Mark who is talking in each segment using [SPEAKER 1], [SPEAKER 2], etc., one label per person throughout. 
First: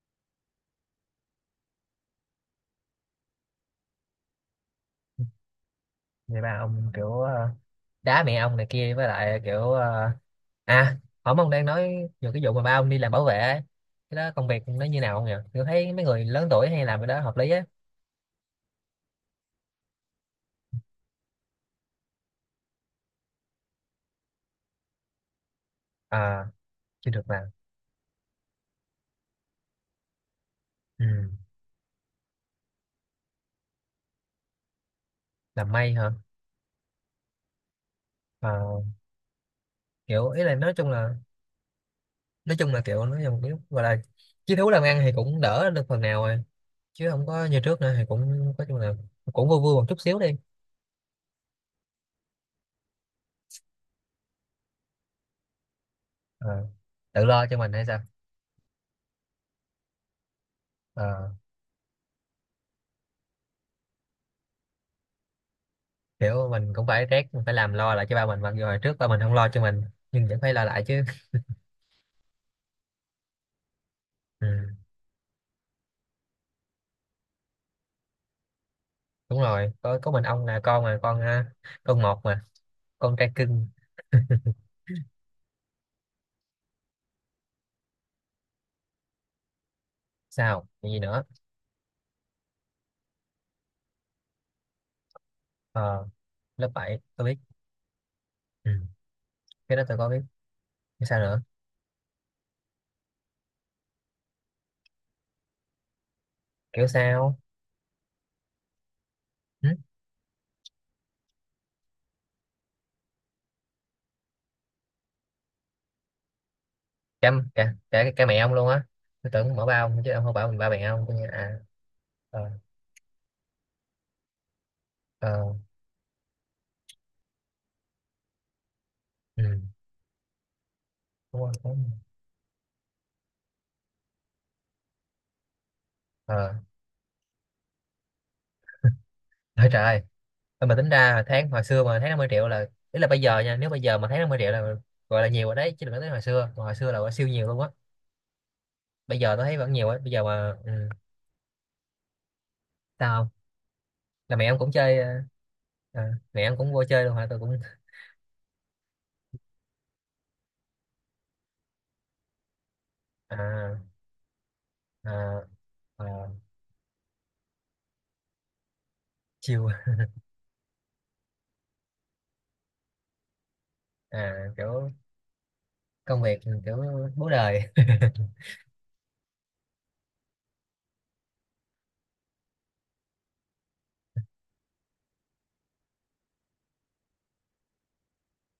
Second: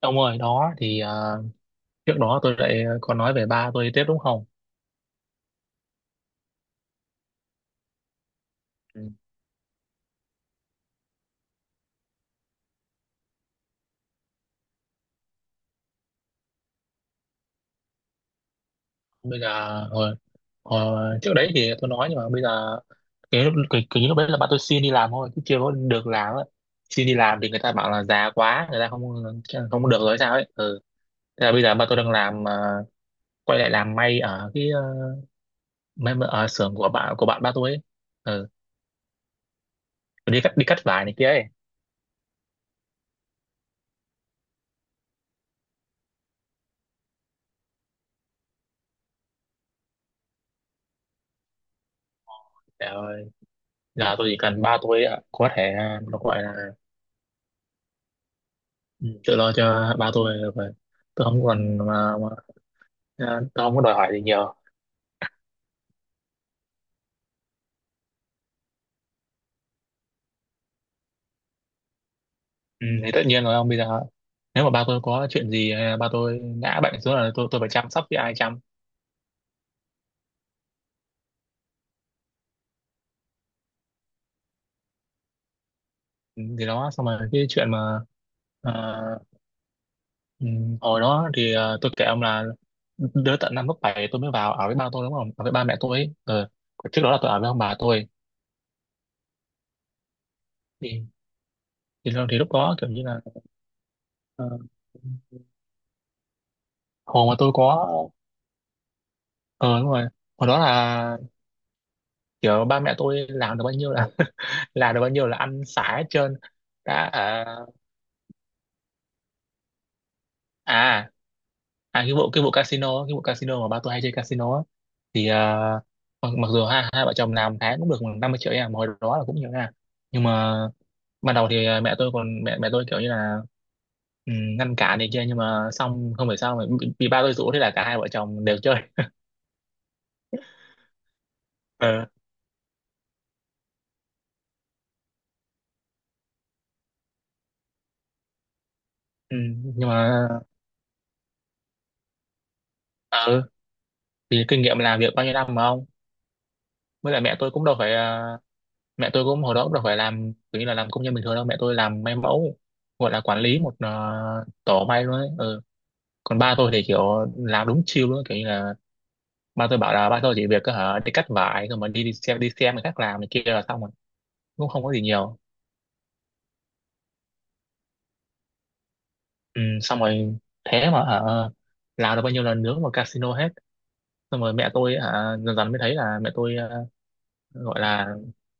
[SPEAKER 1] Ông ơi, đó thì trước đó tôi lại có nói về ba tôi đi tiếp đúng không?
[SPEAKER 2] Người ba ông kiểu đá mẹ ông này kia
[SPEAKER 1] Ừ.
[SPEAKER 2] với lại kiểu à, hổm ông đang nói về cái vụ mà ba ông đi làm bảo vệ ấy. Cái đó công việc nó như nào không nhỉ? Tôi thấy mấy người lớn tuổi hay làm cái đó hợp lý á.
[SPEAKER 1] Bây giờ hồi, hồi, trước đấy thì tôi nói nhưng mà bây giờ cái lúc cái lúc đấy là ba tôi xin đi làm thôi chứ chưa có được làm ấy.
[SPEAKER 2] À,
[SPEAKER 1] Xin
[SPEAKER 2] chưa
[SPEAKER 1] đi
[SPEAKER 2] được
[SPEAKER 1] làm
[SPEAKER 2] làm.
[SPEAKER 1] thì người ta bảo là già quá, người ta không không được rồi sao ấy. Ừ.
[SPEAKER 2] Ừ.
[SPEAKER 1] Thế là bây giờ ba tôi đang làm quay lại làm may ở cái
[SPEAKER 2] Làm may hả?
[SPEAKER 1] may ở xưởng của bạn ba tôi ấy. Ừ.
[SPEAKER 2] Ờ, kiểu
[SPEAKER 1] Đi
[SPEAKER 2] ý
[SPEAKER 1] cắt
[SPEAKER 2] là
[SPEAKER 1] đi
[SPEAKER 2] nói
[SPEAKER 1] cắt
[SPEAKER 2] chung
[SPEAKER 1] vải
[SPEAKER 2] là
[SPEAKER 1] này kia ấy.
[SPEAKER 2] kiểu nói chung kiểu gọi là chí thú làm ăn thì cũng đỡ được phần nào rồi, chứ không có như trước nữa thì cũng nói chung là cũng vui vui một chút xíu đi.
[SPEAKER 1] Trời ơi, giờ tôi chỉ cần ba tôi có thể nó gọi là
[SPEAKER 2] Ờ, tự lo cho mình hay sao?
[SPEAKER 1] Ừ, tự lo cho ba tôi là vậy tôi
[SPEAKER 2] Ờ,
[SPEAKER 1] không còn mà tôi không có đòi hỏi gì nhiều.
[SPEAKER 2] kiểu mình cũng phải rét, mình phải làm lo lại cho ba mình, mặc dù hồi trước ba mình không lo cho mình nhưng vẫn phải lo lại chứ.
[SPEAKER 1] Ừ, thì tất nhiên rồi ông bây giờ
[SPEAKER 2] Ừ,
[SPEAKER 1] nếu mà ba tôi có chuyện gì hay là ba tôi ngã bệnh xuống là tôi phải chăm sóc với ai chăm.
[SPEAKER 2] đúng rồi, có mình ông là con mà, con ha, con một mà, con trai cưng.
[SPEAKER 1] Ừ, thì đó xong rồi cái chuyện mà à, ừ,
[SPEAKER 2] Sao? Còn gì
[SPEAKER 1] hồi
[SPEAKER 2] nữa?
[SPEAKER 1] đó thì tôi kể ông là đứa tận năm lớp 7 tôi mới vào ở với ba tôi đúng không ở với ba mẹ tôi
[SPEAKER 2] Ờ,
[SPEAKER 1] ấy. Ừ,
[SPEAKER 2] lớp 7
[SPEAKER 1] trước đó là
[SPEAKER 2] tôi
[SPEAKER 1] tôi
[SPEAKER 2] biết.
[SPEAKER 1] ở với ông bà tôi
[SPEAKER 2] Ừ, cái đó tôi có biết.
[SPEAKER 1] thì
[SPEAKER 2] Cái sao nữa?
[SPEAKER 1] thì lúc đó kiểu như là ờ,
[SPEAKER 2] Kiểu
[SPEAKER 1] hồi mà
[SPEAKER 2] sao?
[SPEAKER 1] tôi có
[SPEAKER 2] Ừ?
[SPEAKER 1] ờ đúng rồi. Hồi đó là kiểu ba mẹ tôi làm được bao nhiêu là được bao nhiêu là ăn xả hết trơn đã
[SPEAKER 2] cả,
[SPEAKER 1] à,
[SPEAKER 2] cả, cả cả mẹ ông luôn á. Tôi tưởng mở ba ông chứ, ông không bảo mình ba
[SPEAKER 1] à
[SPEAKER 2] mẹ ông tôi nghe à.
[SPEAKER 1] à
[SPEAKER 2] Ờ.
[SPEAKER 1] cái vụ casino mà ba tôi hay chơi casino á thì
[SPEAKER 2] Ờ.
[SPEAKER 1] mặc dù hai hai vợ chồng làm tháng cũng được khoảng 50 triệu nha mà hồi đó là cũng
[SPEAKER 2] Ừ,
[SPEAKER 1] nhiều nha. Nhưng mà ban
[SPEAKER 2] đúng
[SPEAKER 1] đầu
[SPEAKER 2] rồi,
[SPEAKER 1] thì
[SPEAKER 2] đúng rồi.
[SPEAKER 1] mẹ tôi còn mẹ mẹ tôi kiểu như là ừ, ngăn cản này kia nhưng mà xong không phải sao mà
[SPEAKER 2] Ờ.
[SPEAKER 1] bị ba tôi rủ thế là cả hai vợ chồng đều chơi.
[SPEAKER 2] Ôi trời ơi, thôi mà tính ra tháng, hồi xưa mà
[SPEAKER 1] Ờ,
[SPEAKER 2] tháng 50 triệu là, ý là bây giờ nha, nếu bây giờ mà tháng 50 triệu là gọi là nhiều rồi đấy, chứ đừng nói tới hồi xưa. Còn hồi xưa là gọi siêu nhiều luôn á. Bây giờ
[SPEAKER 1] ừ,
[SPEAKER 2] tôi thấy vẫn nhiều
[SPEAKER 1] nhưng
[SPEAKER 2] ấy, bây giờ
[SPEAKER 1] mà
[SPEAKER 2] mà. Ừ. Sao không?
[SPEAKER 1] ờ,
[SPEAKER 2] Là
[SPEAKER 1] thì
[SPEAKER 2] mẹ em
[SPEAKER 1] kinh
[SPEAKER 2] cũng
[SPEAKER 1] nghiệm
[SPEAKER 2] chơi
[SPEAKER 1] làm việc bao nhiêu năm mà không
[SPEAKER 2] à, mẹ em cũng vô chơi
[SPEAKER 1] với
[SPEAKER 2] luôn
[SPEAKER 1] lại
[SPEAKER 2] hả?
[SPEAKER 1] mẹ
[SPEAKER 2] Tôi
[SPEAKER 1] tôi
[SPEAKER 2] cũng
[SPEAKER 1] cũng đâu phải mẹ tôi cũng hồi đó cũng đâu phải làm kiểu như là làm công nhân bình thường đâu mẹ tôi làm may mẫu gọi là quản lý một
[SPEAKER 2] à,
[SPEAKER 1] tổ may luôn ấy.
[SPEAKER 2] à,
[SPEAKER 1] Ừ,
[SPEAKER 2] à,
[SPEAKER 1] còn ba tôi thì kiểu làm đúng chill luôn kiểu như là ba
[SPEAKER 2] chiều.
[SPEAKER 1] tôi bảo là ba tôi chỉ việc có hả đi cắt vải rồi mà đi đi xem người khác làm này kia là xong rồi
[SPEAKER 2] À,
[SPEAKER 1] cũng không
[SPEAKER 2] kiểu
[SPEAKER 1] có gì nhiều.
[SPEAKER 2] công việc. Ừ, kiểu bố đời
[SPEAKER 1] Ừ, xong rồi thế mà hả làm được bao nhiêu lần nướng vào casino hết xong rồi mẹ tôi hả dần dần mới thấy là mẹ tôi gọi là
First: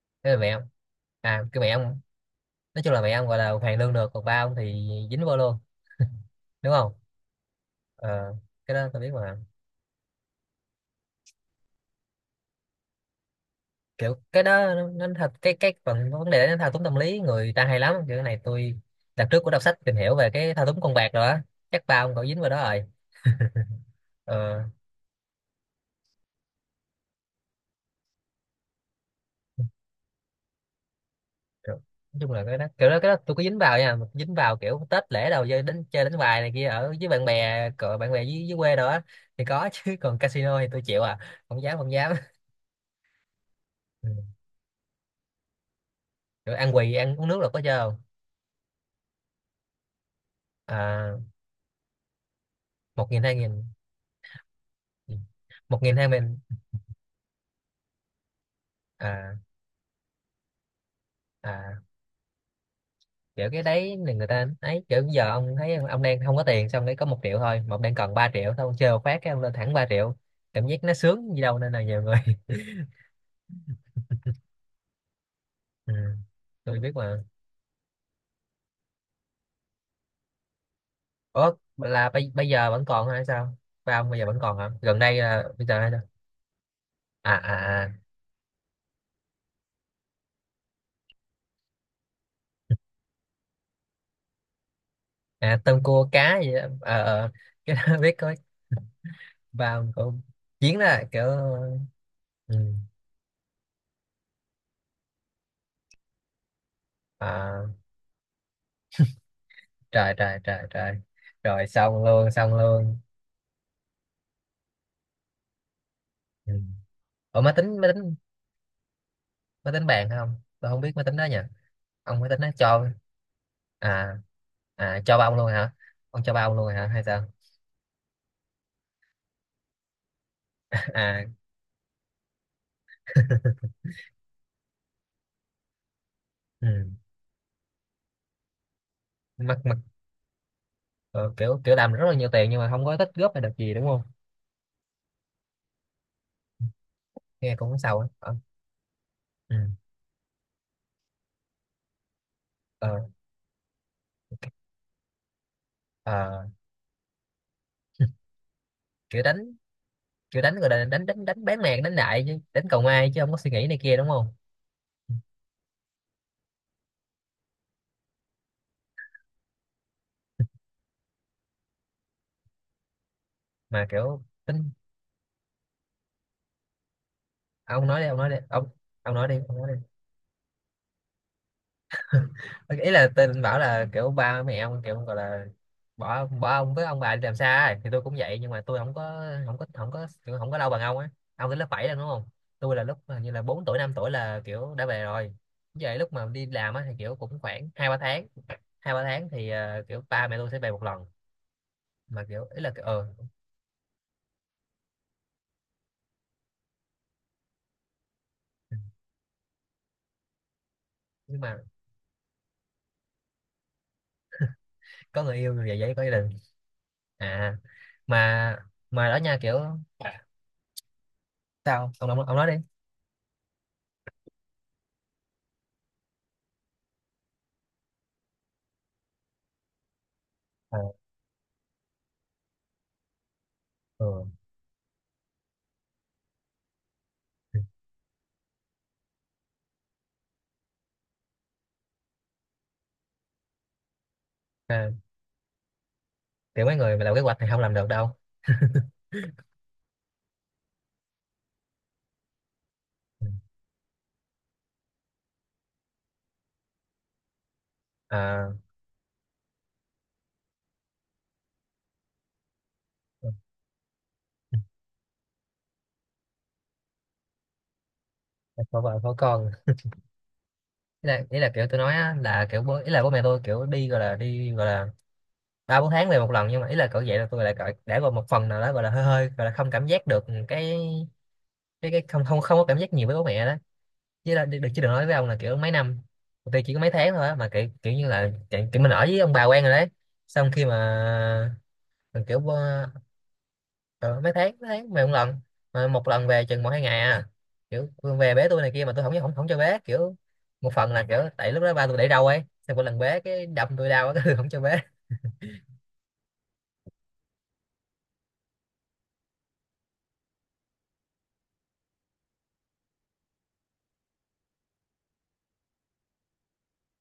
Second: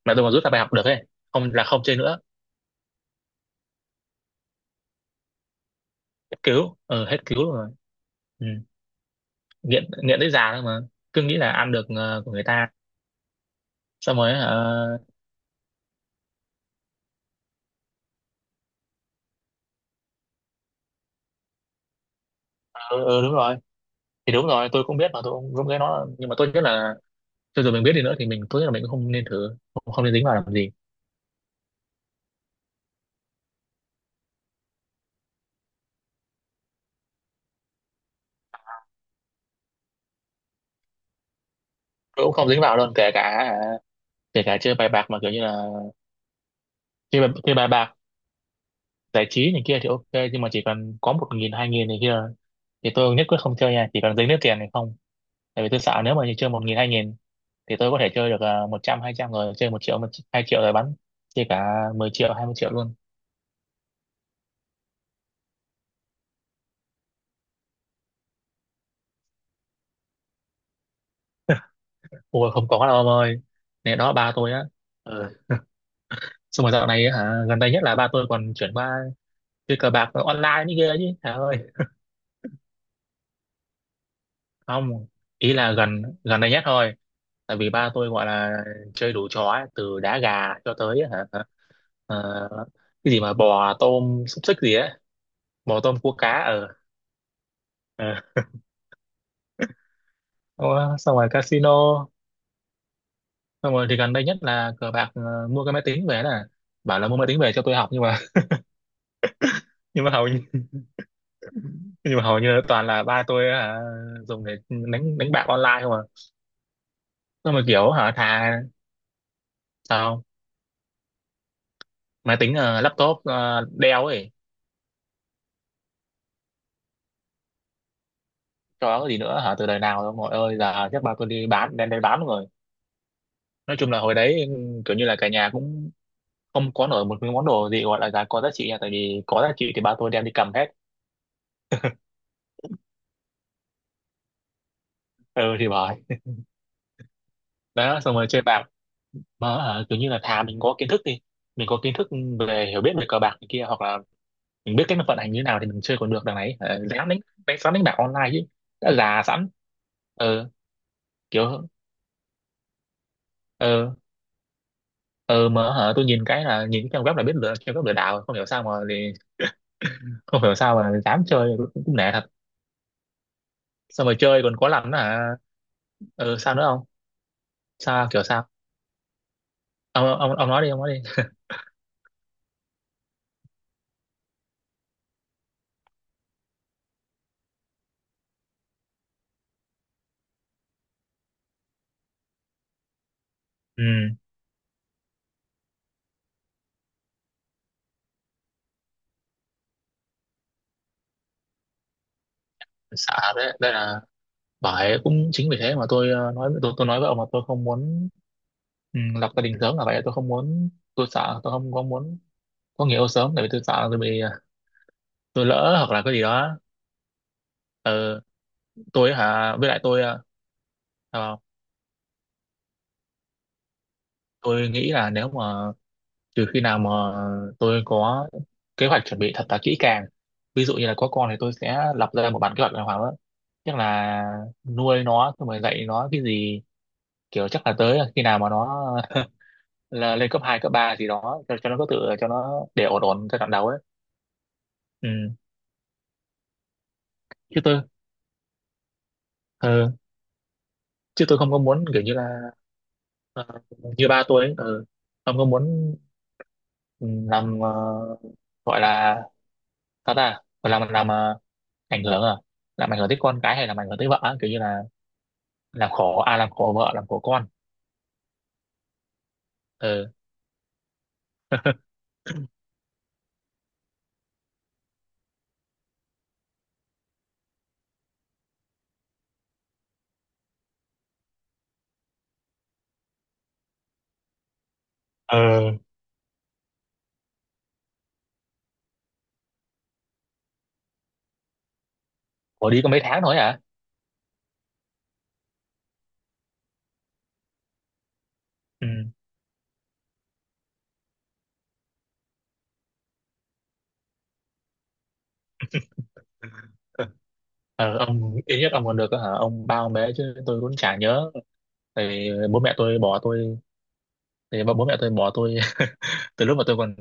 [SPEAKER 1] mẹ tôi
[SPEAKER 2] thế
[SPEAKER 1] mà
[SPEAKER 2] là
[SPEAKER 1] rút
[SPEAKER 2] mẹ
[SPEAKER 1] ra bài
[SPEAKER 2] em,
[SPEAKER 1] học được ấy
[SPEAKER 2] à
[SPEAKER 1] không
[SPEAKER 2] cái
[SPEAKER 1] là
[SPEAKER 2] mẹ em,
[SPEAKER 1] không chơi nữa
[SPEAKER 2] nói chung là mẹ em gọi là hoàn lương được, còn ba ông thì dính vô luôn,
[SPEAKER 1] hết
[SPEAKER 2] đúng
[SPEAKER 1] cứu.
[SPEAKER 2] không?
[SPEAKER 1] Ừ, hết cứu luôn rồi.
[SPEAKER 2] Ờ,
[SPEAKER 1] Ừ.
[SPEAKER 2] cái đó tôi biết mà.
[SPEAKER 1] Nghiện nghiện tới già thôi mà cứ nghĩ là ăn được của người ta xong
[SPEAKER 2] Kiểu
[SPEAKER 1] rồi
[SPEAKER 2] cái
[SPEAKER 1] hả,
[SPEAKER 2] đó nó,
[SPEAKER 1] ờ,
[SPEAKER 2] nó thật, cái phần vấn đề nó thao túng tâm lý người ta hay lắm, kiểu cái này tôi đợt trước cũng đọc sách tìm hiểu về cái thao túng con bạc rồi á. Chắc ba ông cậu dính vào đó rồi.
[SPEAKER 1] ừ, ừ, đúng rồi thì đúng
[SPEAKER 2] Ờ.
[SPEAKER 1] rồi tôi cũng biết mà tôi cũng cũng cái nó là- nhưng mà tôi biết là cho dù mình biết đi nữa thì mình tôi nghĩ là mình cũng không nên thử không nên dính vào làm gì.
[SPEAKER 2] Kiểu, nói chung là cái đó, kiểu đó cái đó tôi có dính vào nha, mà dính vào kiểu Tết lễ đầu chơi, đến chơi đánh bài này kia ở với bạn bè, cỡ bạn bè dưới quê đó á, thì có chứ còn casino thì tôi chịu à, không dám, không dám.
[SPEAKER 1] Tôi cũng không dính vào luôn
[SPEAKER 2] Ừ.
[SPEAKER 1] kể cả chơi bài bạc mà kiểu như là
[SPEAKER 2] Kiểu ăn quỳ ăn uống nước là
[SPEAKER 1] chơi
[SPEAKER 2] có
[SPEAKER 1] bài
[SPEAKER 2] chơi
[SPEAKER 1] bạc
[SPEAKER 2] không?
[SPEAKER 1] giải trí này kia thì ok nhưng mà chỉ cần có
[SPEAKER 2] À,
[SPEAKER 1] 1 nghìn 2 nghìn này kia thì
[SPEAKER 2] một
[SPEAKER 1] tôi
[SPEAKER 2] nghìn
[SPEAKER 1] nhất
[SPEAKER 2] hai
[SPEAKER 1] quyết không
[SPEAKER 2] nghìn
[SPEAKER 1] chơi nha chỉ cần dính nước tiền này không tại vì tôi
[SPEAKER 2] Một nghìn
[SPEAKER 1] sợ
[SPEAKER 2] hai
[SPEAKER 1] nếu mà như
[SPEAKER 2] nghìn.
[SPEAKER 1] chơi 1 nghìn 2 nghìn thì tôi có thể chơi được 100 200
[SPEAKER 2] À.
[SPEAKER 1] rồi chơi 1 triệu 1 2 triệu rồi bắn chơi cả
[SPEAKER 2] À,
[SPEAKER 1] 10 triệu 20 triệu luôn.
[SPEAKER 2] kiểu cái đấy là người ta ấy, kiểu bây giờ ông thấy ông đang không có tiền xong đấy, có 1 triệu thôi mà ông đang cần 3 triệu, thôi ông chơi một phát cái ông lên thẳng 3 triệu, cảm giác nó sướng gì đâu nên là nhiều người
[SPEAKER 1] Ôi không có đâu ông ơi này đó ba tôi á. Ờ,
[SPEAKER 2] ừ.
[SPEAKER 1] xong rồi
[SPEAKER 2] Tôi
[SPEAKER 1] dạo
[SPEAKER 2] biết
[SPEAKER 1] này á
[SPEAKER 2] mà.
[SPEAKER 1] hả gần đây nhất là ba tôi còn chuyển qua chơi cờ bạc online như kia chứ hả
[SPEAKER 2] Ủa
[SPEAKER 1] ơi
[SPEAKER 2] là bây giờ vẫn còn hay sao? Ba ông bây giờ vẫn còn hả, gần
[SPEAKER 1] không
[SPEAKER 2] đây là
[SPEAKER 1] ý
[SPEAKER 2] bây
[SPEAKER 1] là
[SPEAKER 2] giờ hay sao?
[SPEAKER 1] gần gần đây nhất thôi
[SPEAKER 2] À,
[SPEAKER 1] tại vì
[SPEAKER 2] à, à,
[SPEAKER 1] ba tôi gọi là chơi đủ trò ấy, từ đá gà cho tới hả ờ, cái gì mà bò tôm xúc xích gì ấy
[SPEAKER 2] à
[SPEAKER 1] bò
[SPEAKER 2] tôm
[SPEAKER 1] tôm
[SPEAKER 2] cua
[SPEAKER 1] cua cá
[SPEAKER 2] cá gì đó.
[SPEAKER 1] ở
[SPEAKER 2] Ờ, ờ. Cái đó biết
[SPEAKER 1] ờ.
[SPEAKER 2] có. Ba ông cũng chiến đó,
[SPEAKER 1] Ờ, xong
[SPEAKER 2] kiểu.
[SPEAKER 1] rồi casino
[SPEAKER 2] Ừ.
[SPEAKER 1] xong rồi thì gần đây nhất là cờ bạc mua cái máy tính về nè bảo là mua máy tính về cho
[SPEAKER 2] À,
[SPEAKER 1] tôi học nhưng mà nhưng mà
[SPEAKER 2] trời
[SPEAKER 1] hầu
[SPEAKER 2] trời
[SPEAKER 1] như
[SPEAKER 2] trời trời. Rồi, xong
[SPEAKER 1] nhưng mà
[SPEAKER 2] luôn,
[SPEAKER 1] hầu
[SPEAKER 2] xong
[SPEAKER 1] như toàn
[SPEAKER 2] luôn.
[SPEAKER 1] là ba tôi hả, dùng để đánh đánh bạc online không à
[SPEAKER 2] Ừ. Ủa, máy
[SPEAKER 1] xong rồi
[SPEAKER 2] tính máy
[SPEAKER 1] kiểu hả
[SPEAKER 2] tính
[SPEAKER 1] thà
[SPEAKER 2] máy tính bàn hay
[SPEAKER 1] sao
[SPEAKER 2] không tôi không biết, máy tính đó nha. Ông máy
[SPEAKER 1] máy
[SPEAKER 2] tính đó
[SPEAKER 1] tính
[SPEAKER 2] cho.
[SPEAKER 1] laptop Dell
[SPEAKER 2] À,
[SPEAKER 1] ấy
[SPEAKER 2] à, cho ba ông luôn hả? Ông cho ba ông luôn hả, hay sao?
[SPEAKER 1] cho cái gì nữa hả từ đời nào đâu mọi ơi giờ chắc ba
[SPEAKER 2] À.
[SPEAKER 1] tôi đi bán đem đi bán rồi. Nói chung là hồi đấy kiểu như là cả nhà cũng
[SPEAKER 2] Ừ.
[SPEAKER 1] không có nổi một cái món đồ gì gọi là giá có giá trị nha tại vì có giá
[SPEAKER 2] mặc
[SPEAKER 1] trị
[SPEAKER 2] mặc
[SPEAKER 1] thì ba tôi đem đi cầm hết.
[SPEAKER 2] ờ, kiểu kiểu làm rất là nhiều tiền nhưng mà không có tích góp hay được gì đúng không?
[SPEAKER 1] Ừ thì bởi
[SPEAKER 2] Nghe cũng sầu
[SPEAKER 1] đó
[SPEAKER 2] á.
[SPEAKER 1] xong rồi
[SPEAKER 2] Ờ,
[SPEAKER 1] chơi bạc mà
[SPEAKER 2] ừ.
[SPEAKER 1] kiểu như là thà mình có kiến thức đi mình có kiến thức về hiểu
[SPEAKER 2] Ờ,
[SPEAKER 1] biết về cờ bạc này kia hoặc là mình biết cách nó vận hành như thế nào thì mình chơi còn được đằng
[SPEAKER 2] ờ,
[SPEAKER 1] này dám đánh đánh sẵn đánh bạc online chứ đã già
[SPEAKER 2] kiểu
[SPEAKER 1] sẵn
[SPEAKER 2] đánh kiểu
[SPEAKER 1] ờ
[SPEAKER 2] đánh rồi đánh đánh đánh đánh bán
[SPEAKER 1] kiểu
[SPEAKER 2] mạng, đánh đại chứ đánh cầu may, chứ không có suy nghĩ này
[SPEAKER 1] ờ
[SPEAKER 2] kia, đúng không?
[SPEAKER 1] ờ mà hả tôi nhìn cái là nhìn cái trang web là biết lừa trang web lừa đảo rồi. Không hiểu sao mà không hiểu sao mà dám chơi cũng nể thật
[SPEAKER 2] Mà
[SPEAKER 1] xong rồi
[SPEAKER 2] kiểu
[SPEAKER 1] chơi còn có
[SPEAKER 2] tính.
[SPEAKER 1] làm nữa hả sao nữa không
[SPEAKER 2] Ông nói đi,
[SPEAKER 1] sao
[SPEAKER 2] ông
[SPEAKER 1] kiểu
[SPEAKER 2] nói đi
[SPEAKER 1] sao
[SPEAKER 2] ông. Ông nói đi, ông nói đi.
[SPEAKER 1] ông nói đi ông nói đi.
[SPEAKER 2] Ý là tên anh bảo là kiểu ba mẹ ông kiểu gọi là bỏ bỏ ông với ông bà đi làm xa ấy. Thì tôi cũng vậy nhưng mà tôi không có kiểu không có lâu bằng ông á. Ông tới lớp 7 rồi đúng không? Tôi là lúc hình như là 4 tuổi 5 tuổi
[SPEAKER 1] Ừ
[SPEAKER 2] là kiểu đã về rồi. Vậy lúc mà đi làm á thì kiểu cũng khoảng 2, 3 tháng. Hai ba tháng thì kiểu ba mẹ tôi sẽ về một lần. Mà kiểu ý là kiểu
[SPEAKER 1] sợ đấy đây là bởi cũng chính vì thế mà tôi nói tôi nói với ông là tôi không muốn ừ, lập gia đình sớm là vậy tôi không muốn tôi
[SPEAKER 2] nhưng
[SPEAKER 1] sợ tôi
[SPEAKER 2] mà
[SPEAKER 1] không có muốn có người yêu sớm tại vì tôi sợ là tôi bị
[SPEAKER 2] có người
[SPEAKER 1] tôi
[SPEAKER 2] yêu rồi
[SPEAKER 1] lỡ
[SPEAKER 2] vậy
[SPEAKER 1] hoặc
[SPEAKER 2] vậy có
[SPEAKER 1] là
[SPEAKER 2] gia
[SPEAKER 1] cái gì
[SPEAKER 2] đình.
[SPEAKER 1] đó.
[SPEAKER 2] À,
[SPEAKER 1] Ừ,
[SPEAKER 2] mà mà
[SPEAKER 1] tôi
[SPEAKER 2] đó nha,
[SPEAKER 1] hả
[SPEAKER 2] kiểu.
[SPEAKER 1] với lại tôi sao không?
[SPEAKER 2] Sao ông, ông nói đi.
[SPEAKER 1] Tôi nghĩ là nếu mà trừ khi nào mà tôi có kế hoạch chuẩn bị thật là kỹ càng ví dụ
[SPEAKER 2] Ờ,
[SPEAKER 1] như là có con thì tôi sẽ lập ra một bản kế hoạch đàng hoàng đó chắc là
[SPEAKER 2] ừ.
[SPEAKER 1] nuôi nó xong rồi dạy nó cái gì kiểu chắc là tới khi nào mà nó là lên cấp 2 cấp 3 gì đó cho nó có tự cho nó để ổn ổn giai đoạn đầu ấy.
[SPEAKER 2] À,
[SPEAKER 1] Ừ,
[SPEAKER 2] kiểu mấy người mà làm kế hoạch thì không
[SPEAKER 1] chứ
[SPEAKER 2] làm
[SPEAKER 1] tôi
[SPEAKER 2] được đâu.
[SPEAKER 1] ờ, chứ tôi không có muốn kiểu như là
[SPEAKER 2] Ừ.
[SPEAKER 1] ờ, như ba tôi ấy không có muốn ừ, làm
[SPEAKER 2] À,
[SPEAKER 1] gọi là sao ta gọi làm ảnh hưởng à làm ảnh hưởng tới con cái hay làm ảnh hưởng tới vợ á, kiểu như là làm khổ à làm khổ vợ làm khổ con
[SPEAKER 2] có vợ có con ý
[SPEAKER 1] ờ
[SPEAKER 2] là, kiểu tôi nói á, là kiểu bố, ý là bố mẹ tôi kiểu đi gọi là, 3, 4 tháng về một lần. Nhưng mà ý là cỡ vậy là tôi lại cỡ đã gọi một phần nào đó gọi là hơi hơi, gọi là không cảm giác được cái, cái không không không có cảm giác nhiều với bố mẹ đó. Chứ là được, chứ đừng nói với ông là kiểu
[SPEAKER 1] ờ
[SPEAKER 2] mấy năm. Tụi tôi chỉ có mấy tháng thôi á, mà kiểu kiểu như là kiểu mình ở với ông bà quen rồi đấy. Xong khi mà kiểu
[SPEAKER 1] khổ đi có mấy tháng thôi à.
[SPEAKER 2] ờ, mấy tháng về một lần. Mà một lần về chừng 1, 2 ngày à. Kiểu Phương về bế tôi này kia
[SPEAKER 1] Ừ.
[SPEAKER 2] mà tôi không không không cho bế kiểu. Một phần là kiểu tại lúc đó ba tôi để râu ấy, xong mỗi lần bế cái đâm tôi đau cái không cho bế.
[SPEAKER 1] Ờ ông ít nhất ông còn được hả ông bao mấy chứ tôi cũng chả nhớ thì bố mẹ tôi bỏ tôi thì bố bố mẹ tôi bỏ tôi từ lúc mà tôi còn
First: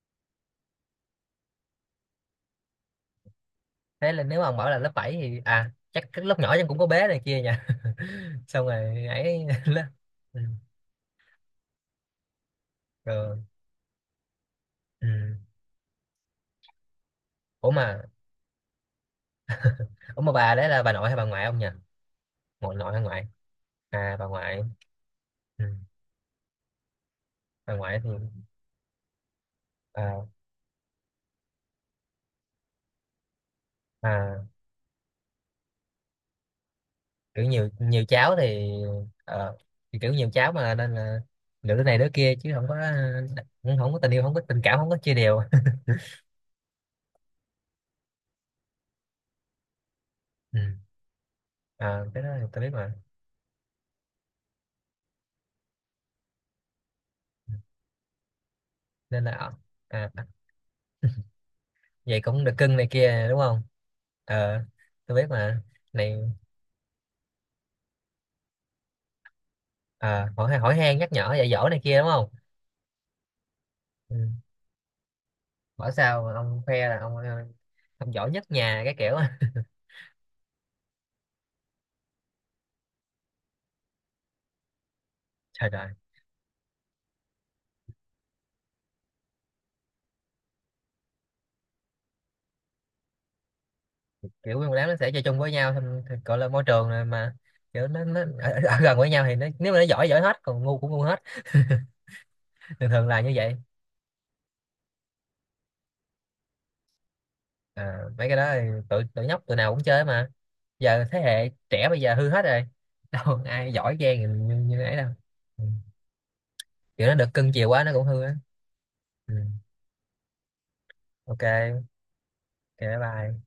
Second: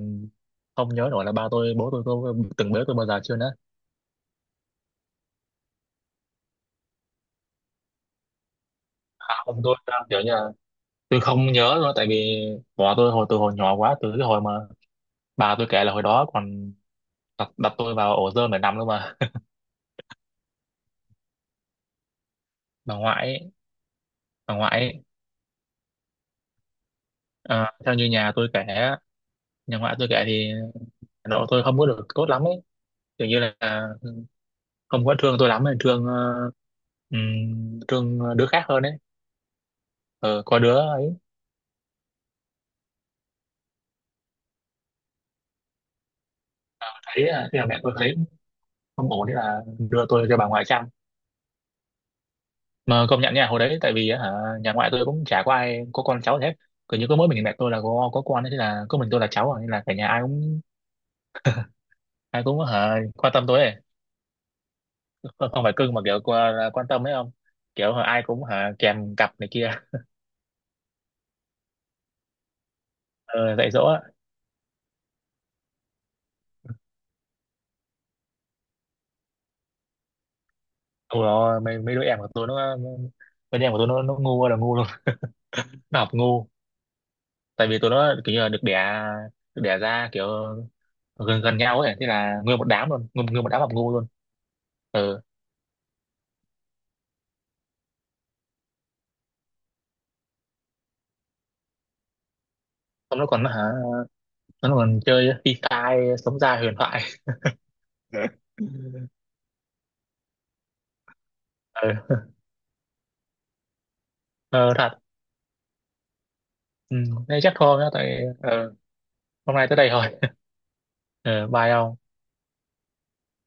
[SPEAKER 1] không nhớ nổi là ba tôi bố tôi có từng bế tôi bao giờ chưa nữa
[SPEAKER 2] Thế là nếu mà ông bảo là lớp 7 thì à, chắc cái lúc nhỏ em cũng có bé này kia nha xong rồi ấy
[SPEAKER 1] không tôi
[SPEAKER 2] lớp.
[SPEAKER 1] kiểu như
[SPEAKER 2] Ừ.
[SPEAKER 1] là tôi không nhớ nữa tại vì bỏ tôi hồi từ
[SPEAKER 2] Rồi.
[SPEAKER 1] hồi nhỏ quá từ cái hồi mà
[SPEAKER 2] Ừ.
[SPEAKER 1] bà tôi kể là hồi đó còn
[SPEAKER 2] ủa
[SPEAKER 1] đặt
[SPEAKER 2] mà
[SPEAKER 1] tôi vào ổ rơm để nằm luôn mà
[SPEAKER 2] ủa mà bà đấy là bà nội hay bà ngoại ông nhỉ? Nội, nội
[SPEAKER 1] bà
[SPEAKER 2] hay
[SPEAKER 1] ngoại
[SPEAKER 2] ngoại?
[SPEAKER 1] ấy,
[SPEAKER 2] À, bà
[SPEAKER 1] bà
[SPEAKER 2] ngoại.
[SPEAKER 1] ngoại ấy,
[SPEAKER 2] Ừ. Bà
[SPEAKER 1] à, theo
[SPEAKER 2] ngoại
[SPEAKER 1] như
[SPEAKER 2] thì
[SPEAKER 1] nhà tôi kể á, nhà ngoại tôi kể
[SPEAKER 2] à,
[SPEAKER 1] thì độ tôi không có được tốt lắm ấy kiểu như là
[SPEAKER 2] à,
[SPEAKER 1] không có thương tôi lắm thương
[SPEAKER 2] kiểu nhiều, nhiều
[SPEAKER 1] thương
[SPEAKER 2] cháu
[SPEAKER 1] đứa khác
[SPEAKER 2] thì.
[SPEAKER 1] hơn ấy.
[SPEAKER 2] Ờ, thì kiểu nhiều
[SPEAKER 1] Ờ,
[SPEAKER 2] cháu
[SPEAKER 1] có
[SPEAKER 2] mà
[SPEAKER 1] đứa
[SPEAKER 2] nên là lựa đứa này đứa kia chứ không có, cũng không có tình yêu, không có tình cảm, không có chia đều.
[SPEAKER 1] thấy à, thế là mẹ tôi thấy không ổn thế là đưa tôi cho bà
[SPEAKER 2] Ừ.
[SPEAKER 1] ngoại chăm
[SPEAKER 2] Ờ, cái đó thì tôi biết mà.
[SPEAKER 1] mà công nhận nha hồi đấy tại vì á, hả, nhà ngoại tôi cũng chả có ai có con cháu gì hết cứ như có mỗi mình mẹ tôi là có con ấy, thế là có mình tôi
[SPEAKER 2] Nên
[SPEAKER 1] là
[SPEAKER 2] là
[SPEAKER 1] cháu à, nên là cả nhà
[SPEAKER 2] à, vậy cũng
[SPEAKER 1] ai
[SPEAKER 2] được
[SPEAKER 1] cũng
[SPEAKER 2] cưng này
[SPEAKER 1] hả,
[SPEAKER 2] kia
[SPEAKER 1] quan
[SPEAKER 2] đúng
[SPEAKER 1] tâm tôi
[SPEAKER 2] không?
[SPEAKER 1] ấy.
[SPEAKER 2] Ờ, tôi biết
[SPEAKER 1] Không
[SPEAKER 2] mà.
[SPEAKER 1] không phải cưng mà
[SPEAKER 2] Này,
[SPEAKER 1] kiểu qua- quan tâm ấy không kiểu hả, ai cũng hả, kèm cặp này kia
[SPEAKER 2] ờ, hỏi hỏi han nhắc nhở dạy dỗ này kia đúng không?
[SPEAKER 1] ờ, dạy dỗ á.
[SPEAKER 2] Ừ. Bảo sao mà ông khoe là ông, ông giỏi nhất nhà cái kiểu
[SPEAKER 1] Ôi rồi mấy đứa em của tôi nó mấy đứa em của tôi nó ngu ơi là ngu luôn
[SPEAKER 2] trời trời.
[SPEAKER 1] nó học ngu tại vì tụi nó kiểu như là được đẻ ra kiểu gần gần nhau ấy thế là nguyên một đám luôn nguyên một đám học ngu luôn.
[SPEAKER 2] Kiểu nguyên một đám nó sẽ
[SPEAKER 1] Ừ
[SPEAKER 2] chơi chung với nhau xong thì gọi là môi trường này mà. Kiểu nó ở gần với nhau thì nó, nếu mà nó giỏi giỏi hết, còn ngu cũng ngu hết. Thường thường
[SPEAKER 1] xong
[SPEAKER 2] là
[SPEAKER 1] nó
[SPEAKER 2] như
[SPEAKER 1] còn
[SPEAKER 2] vậy.
[SPEAKER 1] hả nó còn chơi phi tai sống ra huyền thoại
[SPEAKER 2] À, mấy cái đó thì tụi tụi nhóc tụi nào cũng chơi mà. Giờ thế hệ trẻ bây giờ
[SPEAKER 1] ừ,
[SPEAKER 2] hư hết rồi đâu ai giỏi giang như, như,
[SPEAKER 1] ờ,
[SPEAKER 2] như ấy
[SPEAKER 1] thật.
[SPEAKER 2] đâu. Ừ.
[SPEAKER 1] Ừ.
[SPEAKER 2] Kiểu nó được
[SPEAKER 1] Thế
[SPEAKER 2] cưng
[SPEAKER 1] chắc
[SPEAKER 2] chiều
[SPEAKER 1] thôi
[SPEAKER 2] quá
[SPEAKER 1] nhá
[SPEAKER 2] nó cũng
[SPEAKER 1] tại
[SPEAKER 2] hư á. Ừ.
[SPEAKER 1] hôm nay tới đây thôi.
[SPEAKER 2] OK,
[SPEAKER 1] Ừ, bye
[SPEAKER 2] OK,
[SPEAKER 1] ông.
[SPEAKER 2] bye bye.